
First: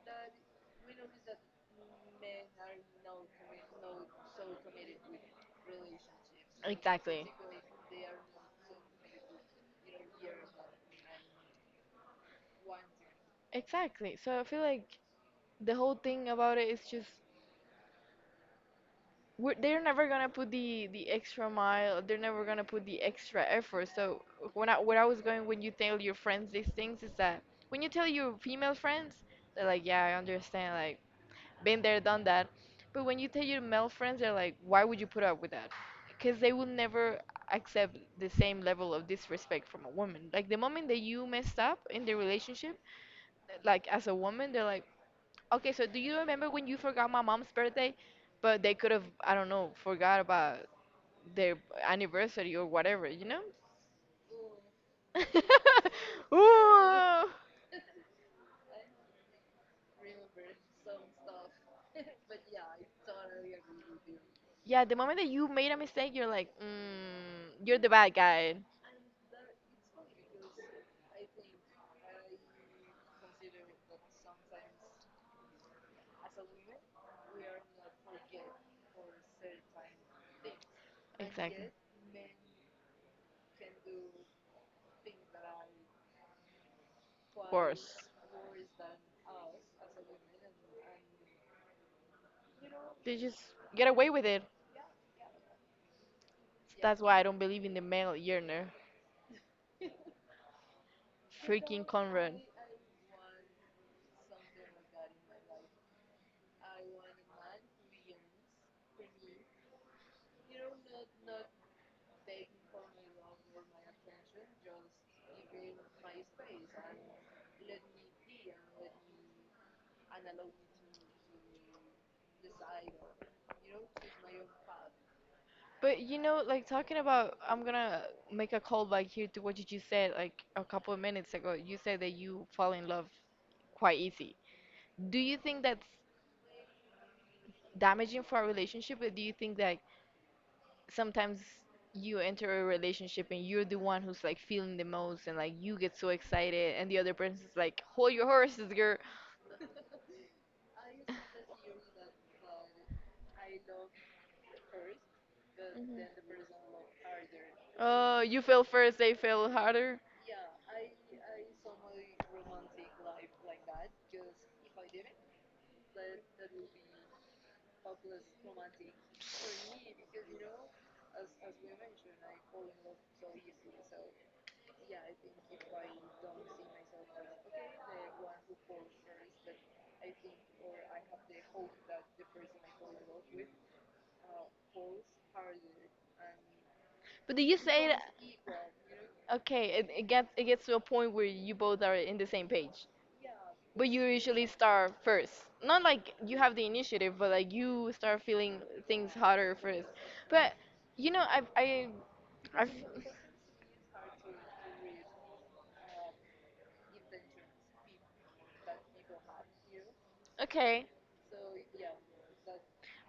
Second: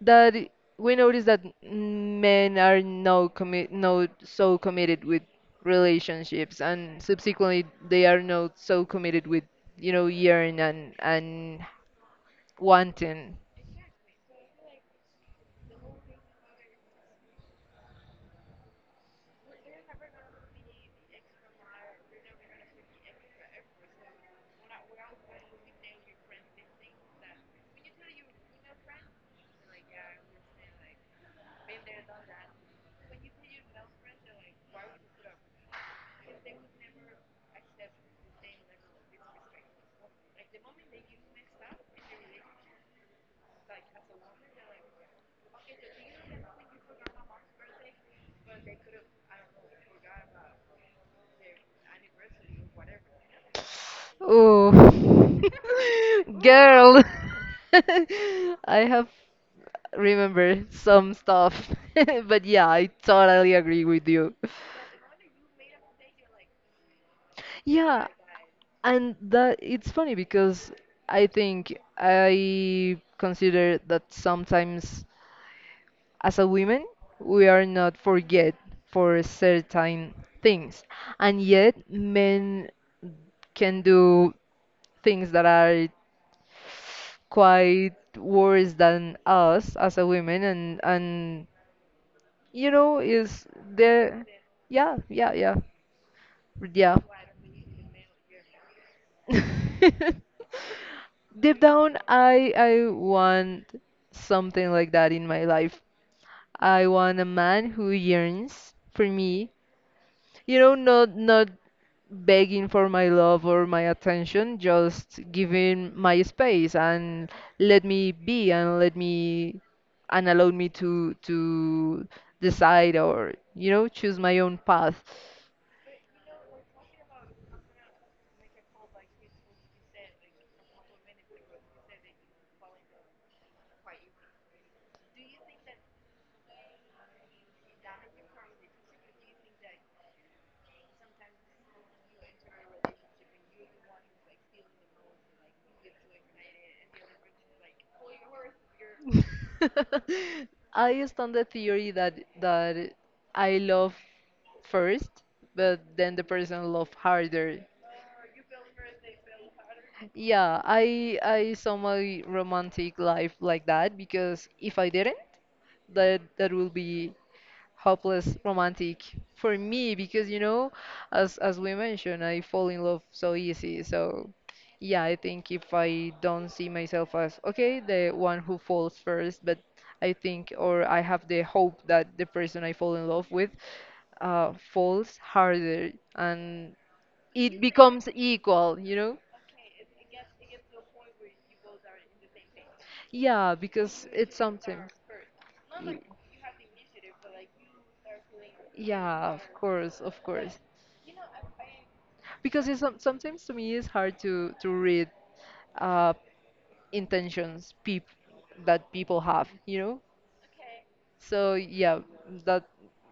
[SPEAKER 1] That we notice that men are no commit, no so committed with relationships, and
[SPEAKER 2] exactly.
[SPEAKER 1] subsequently they are not so committed with, you know, yearn and wanting.
[SPEAKER 2] Exactly, so I feel like the whole thing about it is just they're never gonna put the extra mile. They're never gonna put the extra effort. So when I where I was going when you tell your friends these things is that when you tell your female friends, they're like, yeah, I understand, like been there, done that. But when you tell your male friends, they're like, why would you put up with that? Because they will never accept the same level of disrespect from a woman. Like the moment that you messed up in the relationship, like as a woman, they're like, okay, so do you remember when you forgot my mom's birthday? But they could have, I don't know, forgot about their anniversary or whatever, you know?
[SPEAKER 1] Oh, girl,
[SPEAKER 2] Ooh.
[SPEAKER 1] I have remember some stuff. But yeah, I totally agree with you.
[SPEAKER 2] Yeah, the moment that you made a mistake, you're like, you're the
[SPEAKER 1] Yeah,
[SPEAKER 2] bad guy.
[SPEAKER 1] and that it's funny because I think I consider that sometimes as a woman, we are not forget for certain things, and
[SPEAKER 2] Exactly.
[SPEAKER 1] yet men can do things that are
[SPEAKER 2] Of
[SPEAKER 1] quite
[SPEAKER 2] course.
[SPEAKER 1] worse than us as a women and you know,
[SPEAKER 2] They just
[SPEAKER 1] is
[SPEAKER 2] get away
[SPEAKER 1] there.
[SPEAKER 2] with it.
[SPEAKER 1] Yeah, yeah, yeah, yeah.
[SPEAKER 2] That's why I don't believe in the male yearner.
[SPEAKER 1] Deep
[SPEAKER 2] Freaking
[SPEAKER 1] down,
[SPEAKER 2] Conrad.
[SPEAKER 1] I want something like that in my life. I want a man who yearns for me, you know, not begging for my love or my attention, just giving my space and let me be and let me and allow me to decide or you know choose my own path.
[SPEAKER 2] But you know, like talking about, I'm gonna make a call back here to what you just said like a couple of minutes ago. You said that you fall in love quite easy. Do you think that's damaging for a relationship, or do you think that sometimes you enter a relationship and you're the one who's like feeling the most and like you get so excited and the other person's like, hold your horses, girl.
[SPEAKER 1] I stand the theory that I love first, but
[SPEAKER 2] Mhm.
[SPEAKER 1] then the person love harder.
[SPEAKER 2] Oh, you fell first, they fell harder.
[SPEAKER 1] Yeah, I saw my romantic life like that because if I didn't, that will be hopeless romantic for me because you know as we mentioned I fall in love so easy so yeah I think if I don't see myself as okay the one who falls first but I think or I have the hope that the person I fall in love with falls harder and
[SPEAKER 2] But did
[SPEAKER 1] it
[SPEAKER 2] you say that?
[SPEAKER 1] becomes equal, you know.
[SPEAKER 2] Okay, it gets, it gets to a point where you both are in the same page.
[SPEAKER 1] Yeah,
[SPEAKER 2] But you
[SPEAKER 1] because it's
[SPEAKER 2] usually
[SPEAKER 1] something.
[SPEAKER 2] start first. Not
[SPEAKER 1] Y-
[SPEAKER 2] like you have the initiative, but like you start feeling things
[SPEAKER 1] yeah, of
[SPEAKER 2] hotter first.
[SPEAKER 1] course, of
[SPEAKER 2] But
[SPEAKER 1] course,
[SPEAKER 2] you know, I
[SPEAKER 1] because it's, sometimes to me it's hard to read uh, intentions peop that people have, you know.
[SPEAKER 2] okay.
[SPEAKER 1] So yeah, that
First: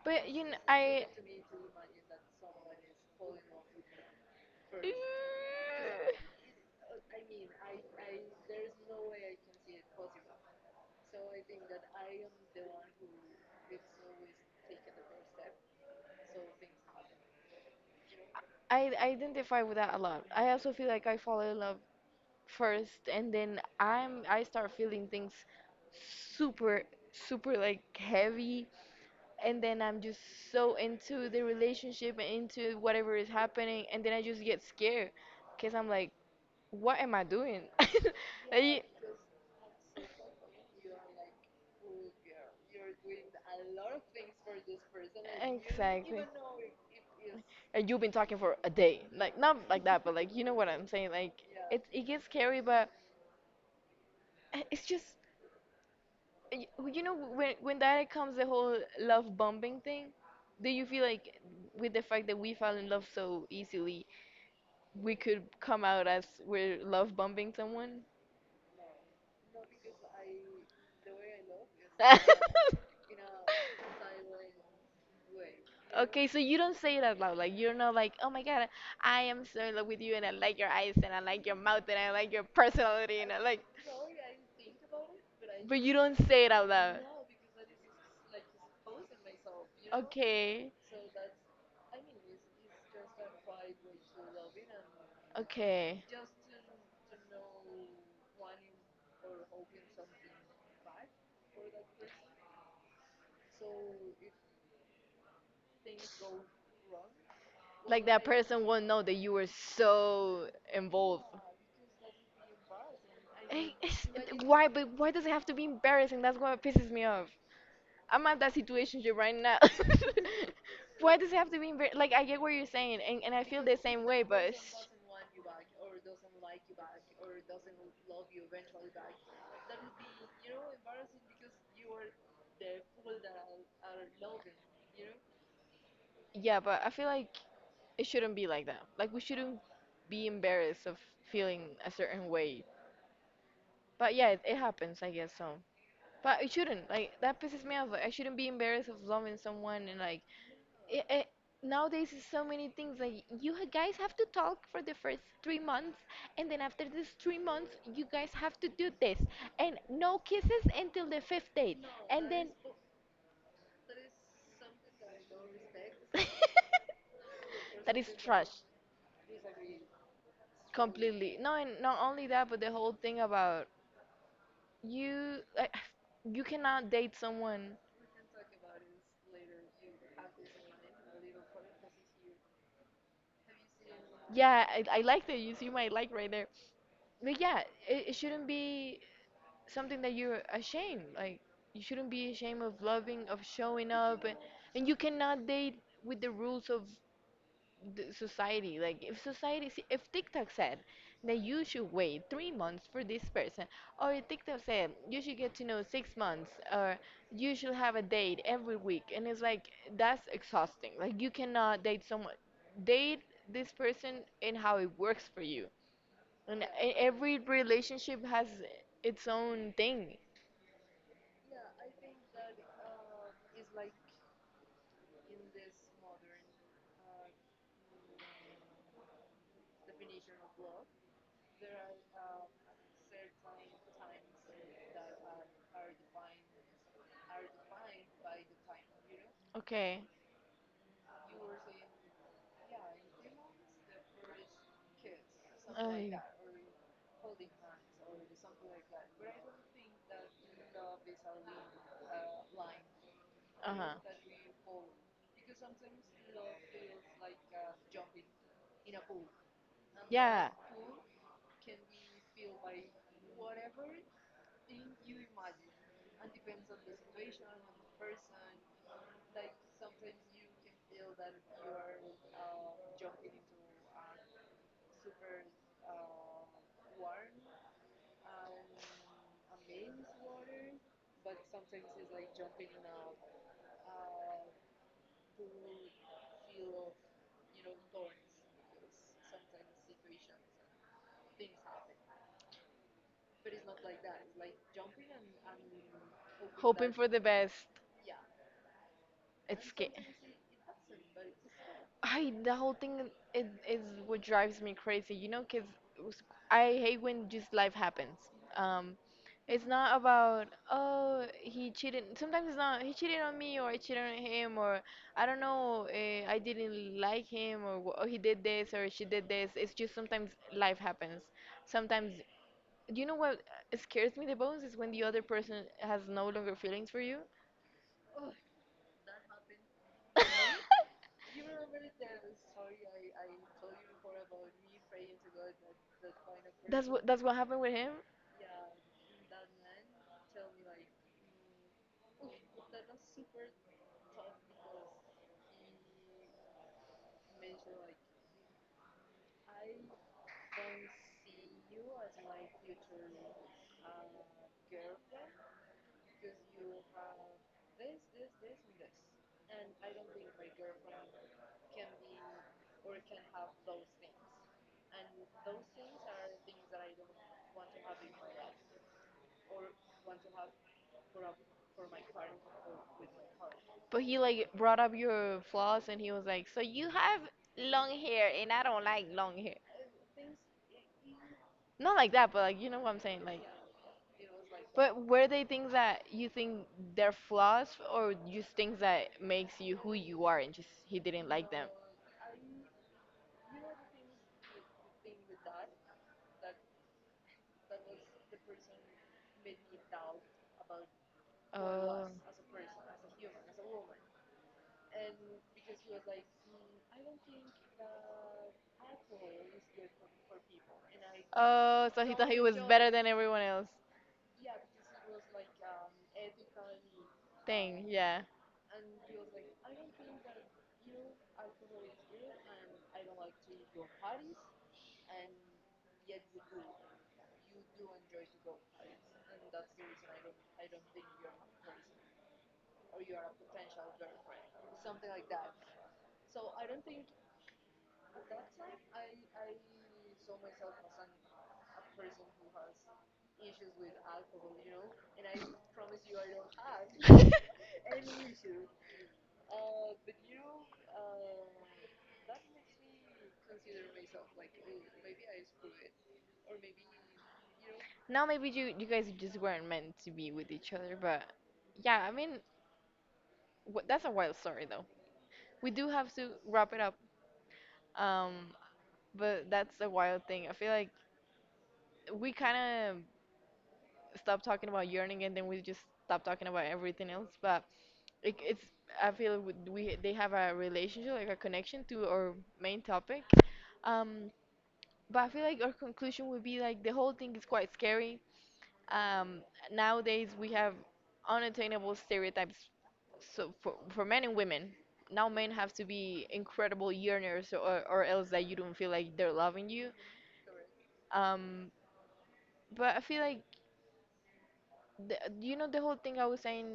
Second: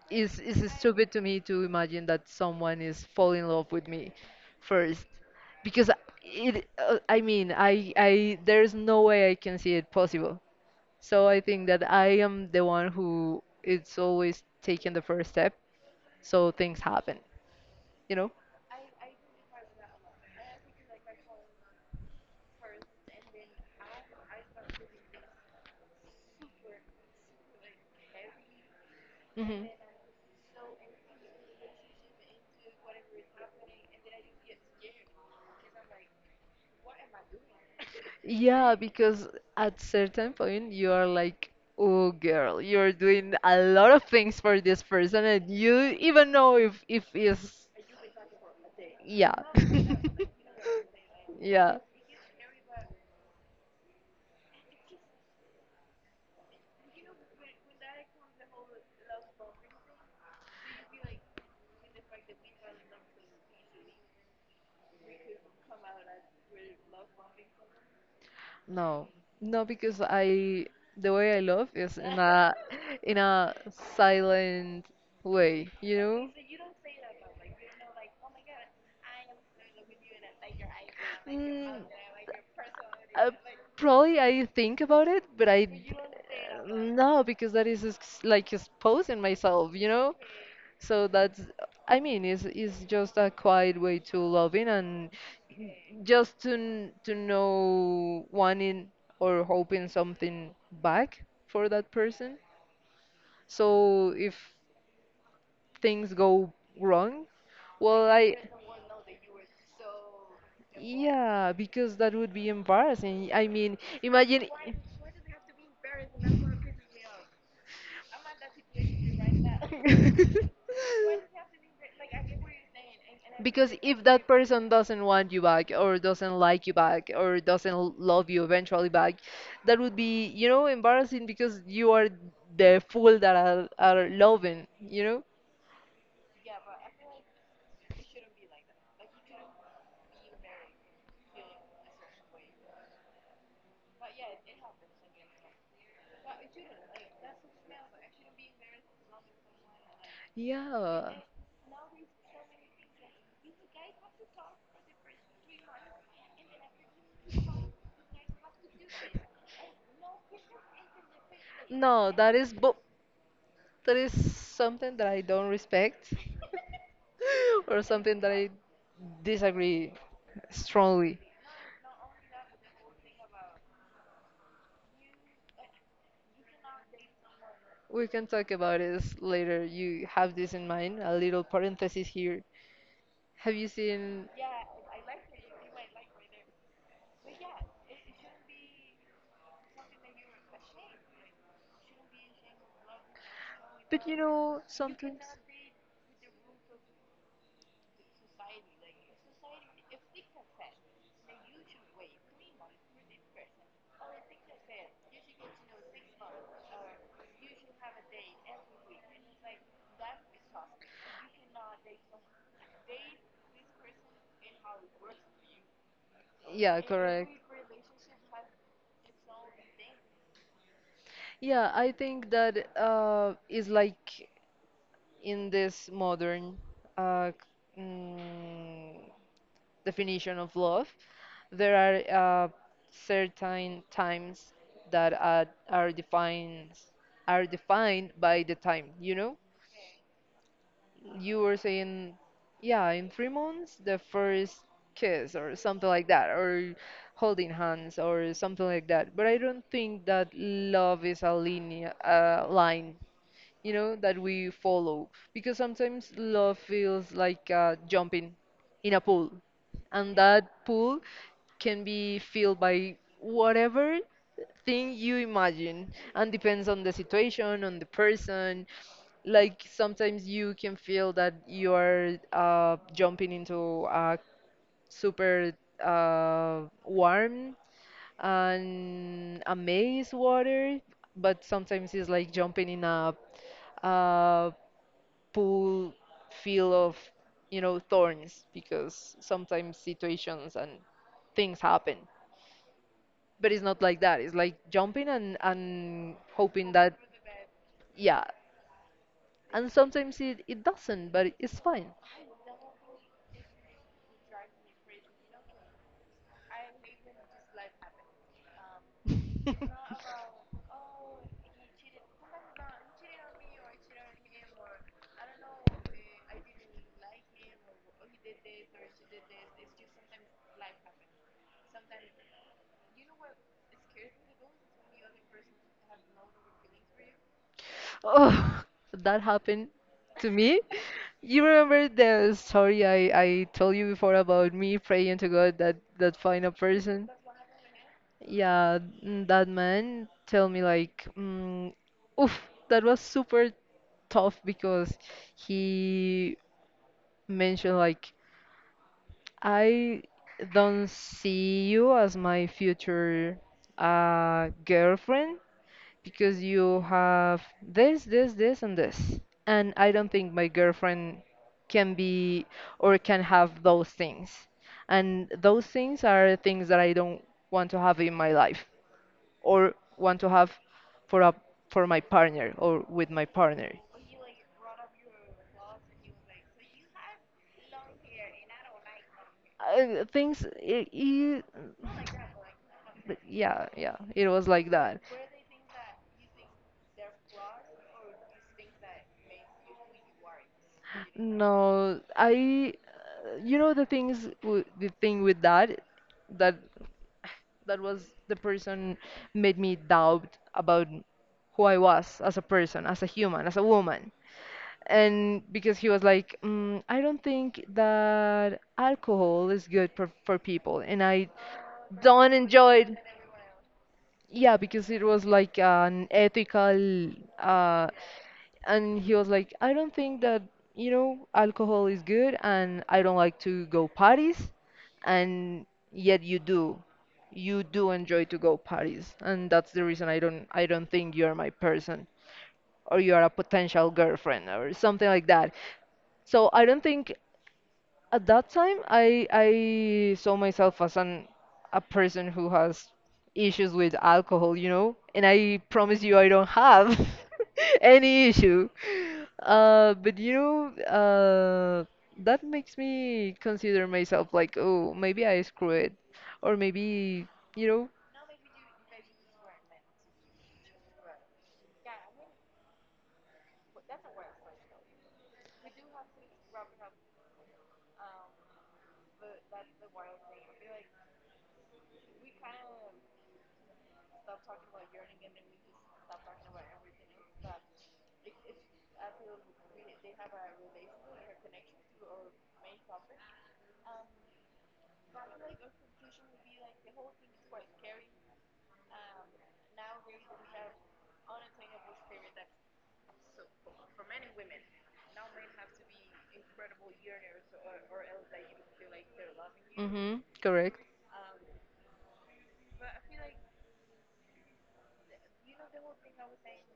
[SPEAKER 2] But
[SPEAKER 1] is
[SPEAKER 2] you know,
[SPEAKER 1] is
[SPEAKER 2] I
[SPEAKER 1] stupid to me to imagine that someone is fall in love with me first, because it. I mean, I there's no way I can see it possible. So I think that I am the one who it's always taking the first step, so things happen, you know.
[SPEAKER 2] I I identify with that a lot. I also feel like I fall in love first, and then i start feeling things super super like heavy, and
[SPEAKER 1] Mm-hmm.
[SPEAKER 2] then I'm just so into the relationship and into whatever is happening, and then I just get scared because I'm like, what am I doing?
[SPEAKER 1] Yeah, because at certain point you are like, oh girl, you're doing a lot of things for this person and
[SPEAKER 2] Like,
[SPEAKER 1] you
[SPEAKER 2] exactly,
[SPEAKER 1] even know if is
[SPEAKER 2] and you've been talking for a day,
[SPEAKER 1] yeah.
[SPEAKER 2] like not like that but like you know what I'm saying, like
[SPEAKER 1] Yeah.
[SPEAKER 2] it gets scary but it's just Y- you know, when that comes the whole love bombing thing, do you feel like with the fact that we fell in love so easily, we could come out as we're love bombing someone?
[SPEAKER 1] No. No, because I the way I love is in a silent way, you
[SPEAKER 2] Okay,
[SPEAKER 1] know?
[SPEAKER 2] so you don't say it out loud. Like you're not like, oh my god, I am so in love with you, and I like your eyes, and I like your
[SPEAKER 1] Mm.
[SPEAKER 2] mouth, and I like your personality, and
[SPEAKER 1] Uh,
[SPEAKER 2] I like.
[SPEAKER 1] Probably I think about it, but I
[SPEAKER 2] But you don't say it out loud.
[SPEAKER 1] no, because that is like exposing myself, you know.
[SPEAKER 2] Okay,
[SPEAKER 1] So that's, I mean, it's just a quiet way to loving and
[SPEAKER 2] okay.
[SPEAKER 1] just to know wanting or hoping something back for that person. So if things go wrong,
[SPEAKER 2] Like
[SPEAKER 1] well
[SPEAKER 2] that
[SPEAKER 1] I
[SPEAKER 2] person won't know that you were so involved.
[SPEAKER 1] yeah, because that would be embarrassing. I
[SPEAKER 2] Eh,
[SPEAKER 1] mean
[SPEAKER 2] it's-
[SPEAKER 1] imagine.
[SPEAKER 2] why? But why does it have to be embarrassing? That's what pisses me off. I'm at that situation right now. Why does it have to be embarrassing? Like I get what you're saying, and I feel
[SPEAKER 1] Because
[SPEAKER 2] the
[SPEAKER 1] if
[SPEAKER 2] same way.
[SPEAKER 1] that
[SPEAKER 2] But
[SPEAKER 1] person
[SPEAKER 2] it's-
[SPEAKER 1] doesn't want you back, or doesn't like you back, or doesn't love you eventually back, that would be, you know, embarrassing because you are the fool that are loving, you know?
[SPEAKER 2] yeah, but I feel like it shouldn't be like that. Like we shouldn't be embarrassed of feeling a certain way. But yeah, it happens, I guess so. But it shouldn't. Like that pisses me off. Like, I shouldn't be embarrassed of loving someone and like i-
[SPEAKER 1] Yeah.
[SPEAKER 2] i- nowadays is so many things like guys have to talk for the first 3 months, and then after this 3 months you guys have to do this, and no kisses until the fifth date,
[SPEAKER 1] No,
[SPEAKER 2] and
[SPEAKER 1] that
[SPEAKER 2] then
[SPEAKER 1] is bo that is something that I don't respect, or
[SPEAKER 2] that is
[SPEAKER 1] something that
[SPEAKER 2] trash
[SPEAKER 1] I disagree strongly.
[SPEAKER 2] completely. No, and not only that but the whole thing about you I you cannot date someone
[SPEAKER 1] We can talk about this later. You have this in mind. A little parenthesis here. Have you seen?
[SPEAKER 2] yeah I like that you see my like right there but yeah it shouldn't be something that you're ashamed. Like you shouldn't be ashamed of loving, of showing
[SPEAKER 1] But you
[SPEAKER 2] up,
[SPEAKER 1] know,
[SPEAKER 2] and you
[SPEAKER 1] sometimes.
[SPEAKER 2] cannot date with the rules of the society. Like if society, see, if TikTok said that you should wait 3 months for this person, or if TikTok said you should get to know 6 months, or you should have a date every week, and it's like that's exhausting. Like you cannot date someone, date this person in how it works for you. And
[SPEAKER 1] Yeah, correct.
[SPEAKER 2] every relationship has its own thing.
[SPEAKER 1] Yeah, I think that is like in this modern uh, c- mm, definition of love, there are certain times that are, are defined by the time, you know?
[SPEAKER 2] Okay.
[SPEAKER 1] You were saying, yeah, in 3 months, the first kiss or something like
[SPEAKER 2] Ay.
[SPEAKER 1] that, or holding hands or something like that. But I don't think that love is a linear line, you
[SPEAKER 2] Ajá.
[SPEAKER 1] know, that we follow because sometimes love feels like jumping in a pool, and
[SPEAKER 2] Yeah.
[SPEAKER 1] that pool can be filled by whatever thing you imagine and depends on the situation on the person like sometimes you can feel that you are jumping into a super warm and amaze water, but sometimes it's like jumping in a pool feel of, you know, thorns because sometimes situations and things happen. But it's not like that. It's like jumping and hoping
[SPEAKER 2] Hoping
[SPEAKER 1] that
[SPEAKER 2] for the best.
[SPEAKER 1] yeah.
[SPEAKER 2] It's
[SPEAKER 1] And
[SPEAKER 2] scary.
[SPEAKER 1] sometimes it, it doesn't, but it's fine.
[SPEAKER 2] I, the whole thing is what drives me crazy, you know, cause I hate when just life happens. Um, it's not about, oh, he cheated. Sometimes it's not he cheated on me or I cheated on him or I don't know I didn't like him, or, or he did this or she did this. It's just sometimes life happens. Sometimes, you know what scares me the most is when the other person has no longer feelings for you.
[SPEAKER 1] Oh, that happened to me. You remember the story I told you before about me praying to God that that find a person?
[SPEAKER 2] That's what happened with him.
[SPEAKER 1] Yeah, mm, that man tell me like, mm, oof, that was super tough because he mentioned like I don't see you as my future girlfriend because you have this, this, this, and this. And I don't think my girlfriend can be or can have those things. And those things are things that I don't want to have in my life or want to have for a for my partner or with my partner.
[SPEAKER 2] But he like brought up your flaws, and he was like, so you have long hair and I don't like long hair.
[SPEAKER 1] Things I
[SPEAKER 2] Not like that, but like you know what I'm
[SPEAKER 1] But
[SPEAKER 2] saying, like
[SPEAKER 1] yeah, yeah, it was like that.
[SPEAKER 2] but were they things that you think they're flaws, or just things that makes you who you are and just he didn't like them?
[SPEAKER 1] No, I, you know, the things, the thing with that, that, that was the person made me doubt about who I
[SPEAKER 2] Oh.
[SPEAKER 1] was as a person, as a human, as a woman. And because he was like, mm, I don't think that alcohol is good for people, and I
[SPEAKER 2] Oh, so he thought
[SPEAKER 1] don't
[SPEAKER 2] he was
[SPEAKER 1] enjoy
[SPEAKER 2] better
[SPEAKER 1] it.
[SPEAKER 2] than everyone else.
[SPEAKER 1] Yeah, because it was like an ethical,
[SPEAKER 2] Dang,
[SPEAKER 1] uh,
[SPEAKER 2] yeah.
[SPEAKER 1] and he was like, I don't think that, you know, alcohol is good and I don't like to go parties, and yet you do. You do enjoy to go parties, and that's the reason I don't think you're my person or you're a potential girlfriend or something like that. So I don't think at that time, I saw myself as an a person who has issues with alcohol, you know, and I promise you I don't have any issue. But you know, that makes me consider myself like, oh, maybe I screw it, or maybe, you know,
[SPEAKER 2] Now maybe you guys just weren't meant to be with each other, but yeah, I mean, that's a wild story, though. We do have to wrap it up. Um, but that's a wild thing. I feel like we kind of stopped talking about yearning, and then we just stopped talking about everything else. But it, it's I feel we they have a relationship, like a connection to our main topic. Um, but I feel like our conclusion would be like the whole thing is quite scary. Um, nowadays, we have unattainable stereotypes, so for men and women. Now men have to be incredible yearners, or else that you don't feel like they're loving you.
[SPEAKER 1] hmm, correct.
[SPEAKER 2] Um, but I feel like, the, you know, the whole thing I was saying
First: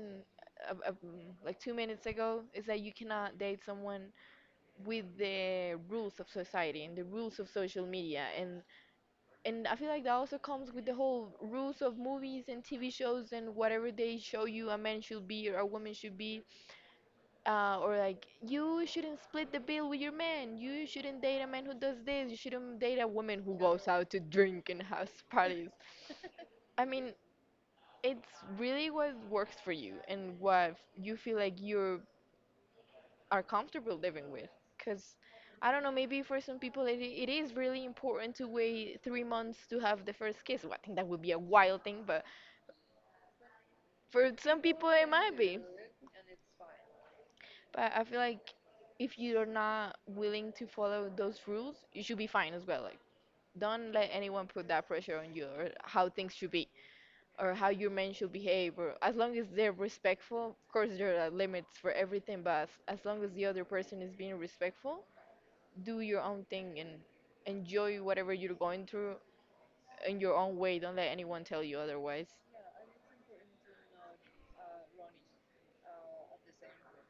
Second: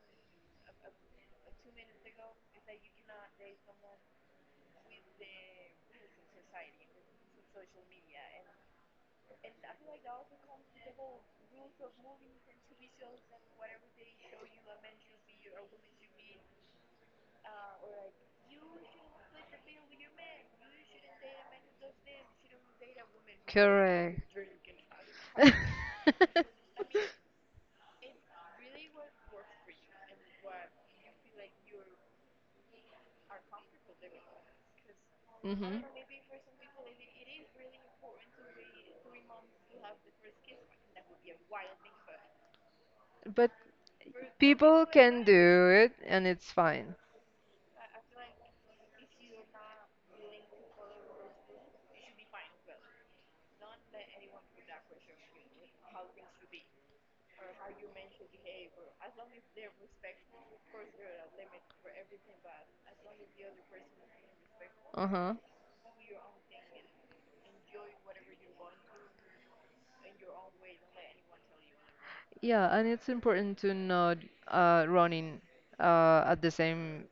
[SPEAKER 2] like 2 minutes ago is that you cannot date someone with the rules of society and the rules of social media, and I feel like that also comes with the whole rules of movies and TV shows and whatever they show you a man should be or a woman should be, or like you shouldn't split the bill with your man. You shouldn't date a man who does this. You shouldn't date a woman who goes out to
[SPEAKER 1] Correct.
[SPEAKER 2] drink and has parties. I mean, it's really what works for you and what you feel like you are comfortable living with. Cause I
[SPEAKER 1] Hmm.
[SPEAKER 2] don't know, maybe for some people it is really important to wait 3 months to have the first kiss. Well, I think that would be a wild thing, but
[SPEAKER 1] But
[SPEAKER 2] for some
[SPEAKER 1] people
[SPEAKER 2] people, it
[SPEAKER 1] can
[SPEAKER 2] might be.
[SPEAKER 1] do it and it's fine.
[SPEAKER 2] But I feel like if you're not willing to follow those rules, you should be fine as well. Like, don't let anyone put that pressure on you, or how things should be or how your men should behave. Or as long as they're respectful, of course, there are limits for everything, but as long as the other person is being respectful,
[SPEAKER 1] Uh-huh.
[SPEAKER 2] do your own thing and enjoy whatever you're going through in your own way. Don't let anyone tell you otherwise.
[SPEAKER 1] Yeah, and it's important to not running at the same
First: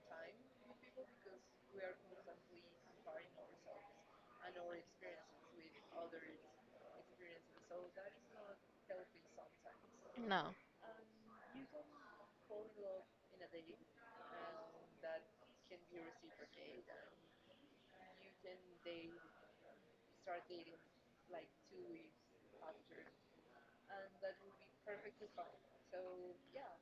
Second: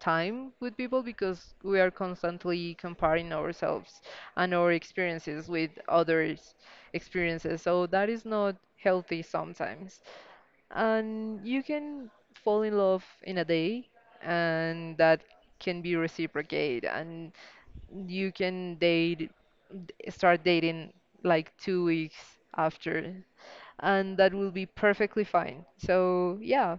[SPEAKER 1] time with people because we are constantly comparing ourselves and our experiences with others' experiences. So that is not healthy sometimes.
[SPEAKER 2] No.
[SPEAKER 1] And you can fall in love in a day, and that can be reciprocated, and you can date, start dating like 2 weeks after, and that will be perfectly fine. So, yeah,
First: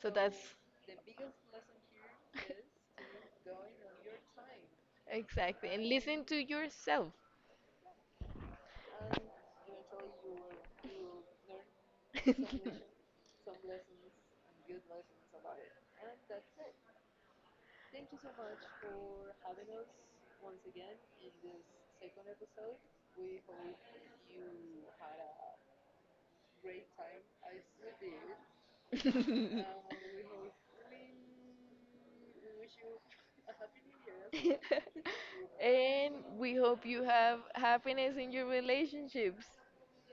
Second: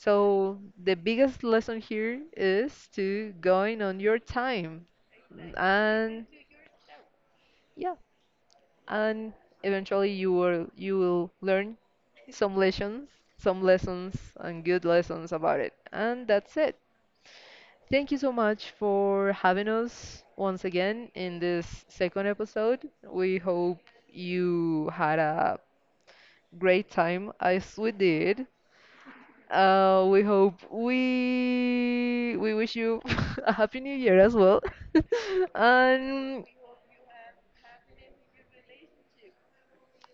[SPEAKER 2] So that's
[SPEAKER 1] the biggest lesson here is to going on your time
[SPEAKER 2] exactly. And listen
[SPEAKER 1] and
[SPEAKER 2] to yourself.
[SPEAKER 1] yeah and eventually you will learn some lessons some lessons and good lessons about it and that's it. Thank you so much for having us once again in this second episode. We hope you had a great time as we did. We hope we wish you a happy new year as well.
[SPEAKER 2] And
[SPEAKER 1] And
[SPEAKER 2] we hope you have happiness in your relationships.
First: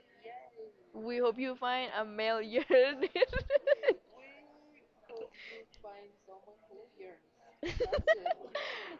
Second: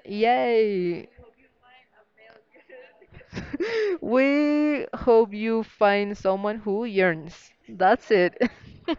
[SPEAKER 1] yay.
[SPEAKER 2] We hope you find a male yearning.
[SPEAKER 1] We hope you find someone who yearns. That's it.
[SPEAKER 2] That's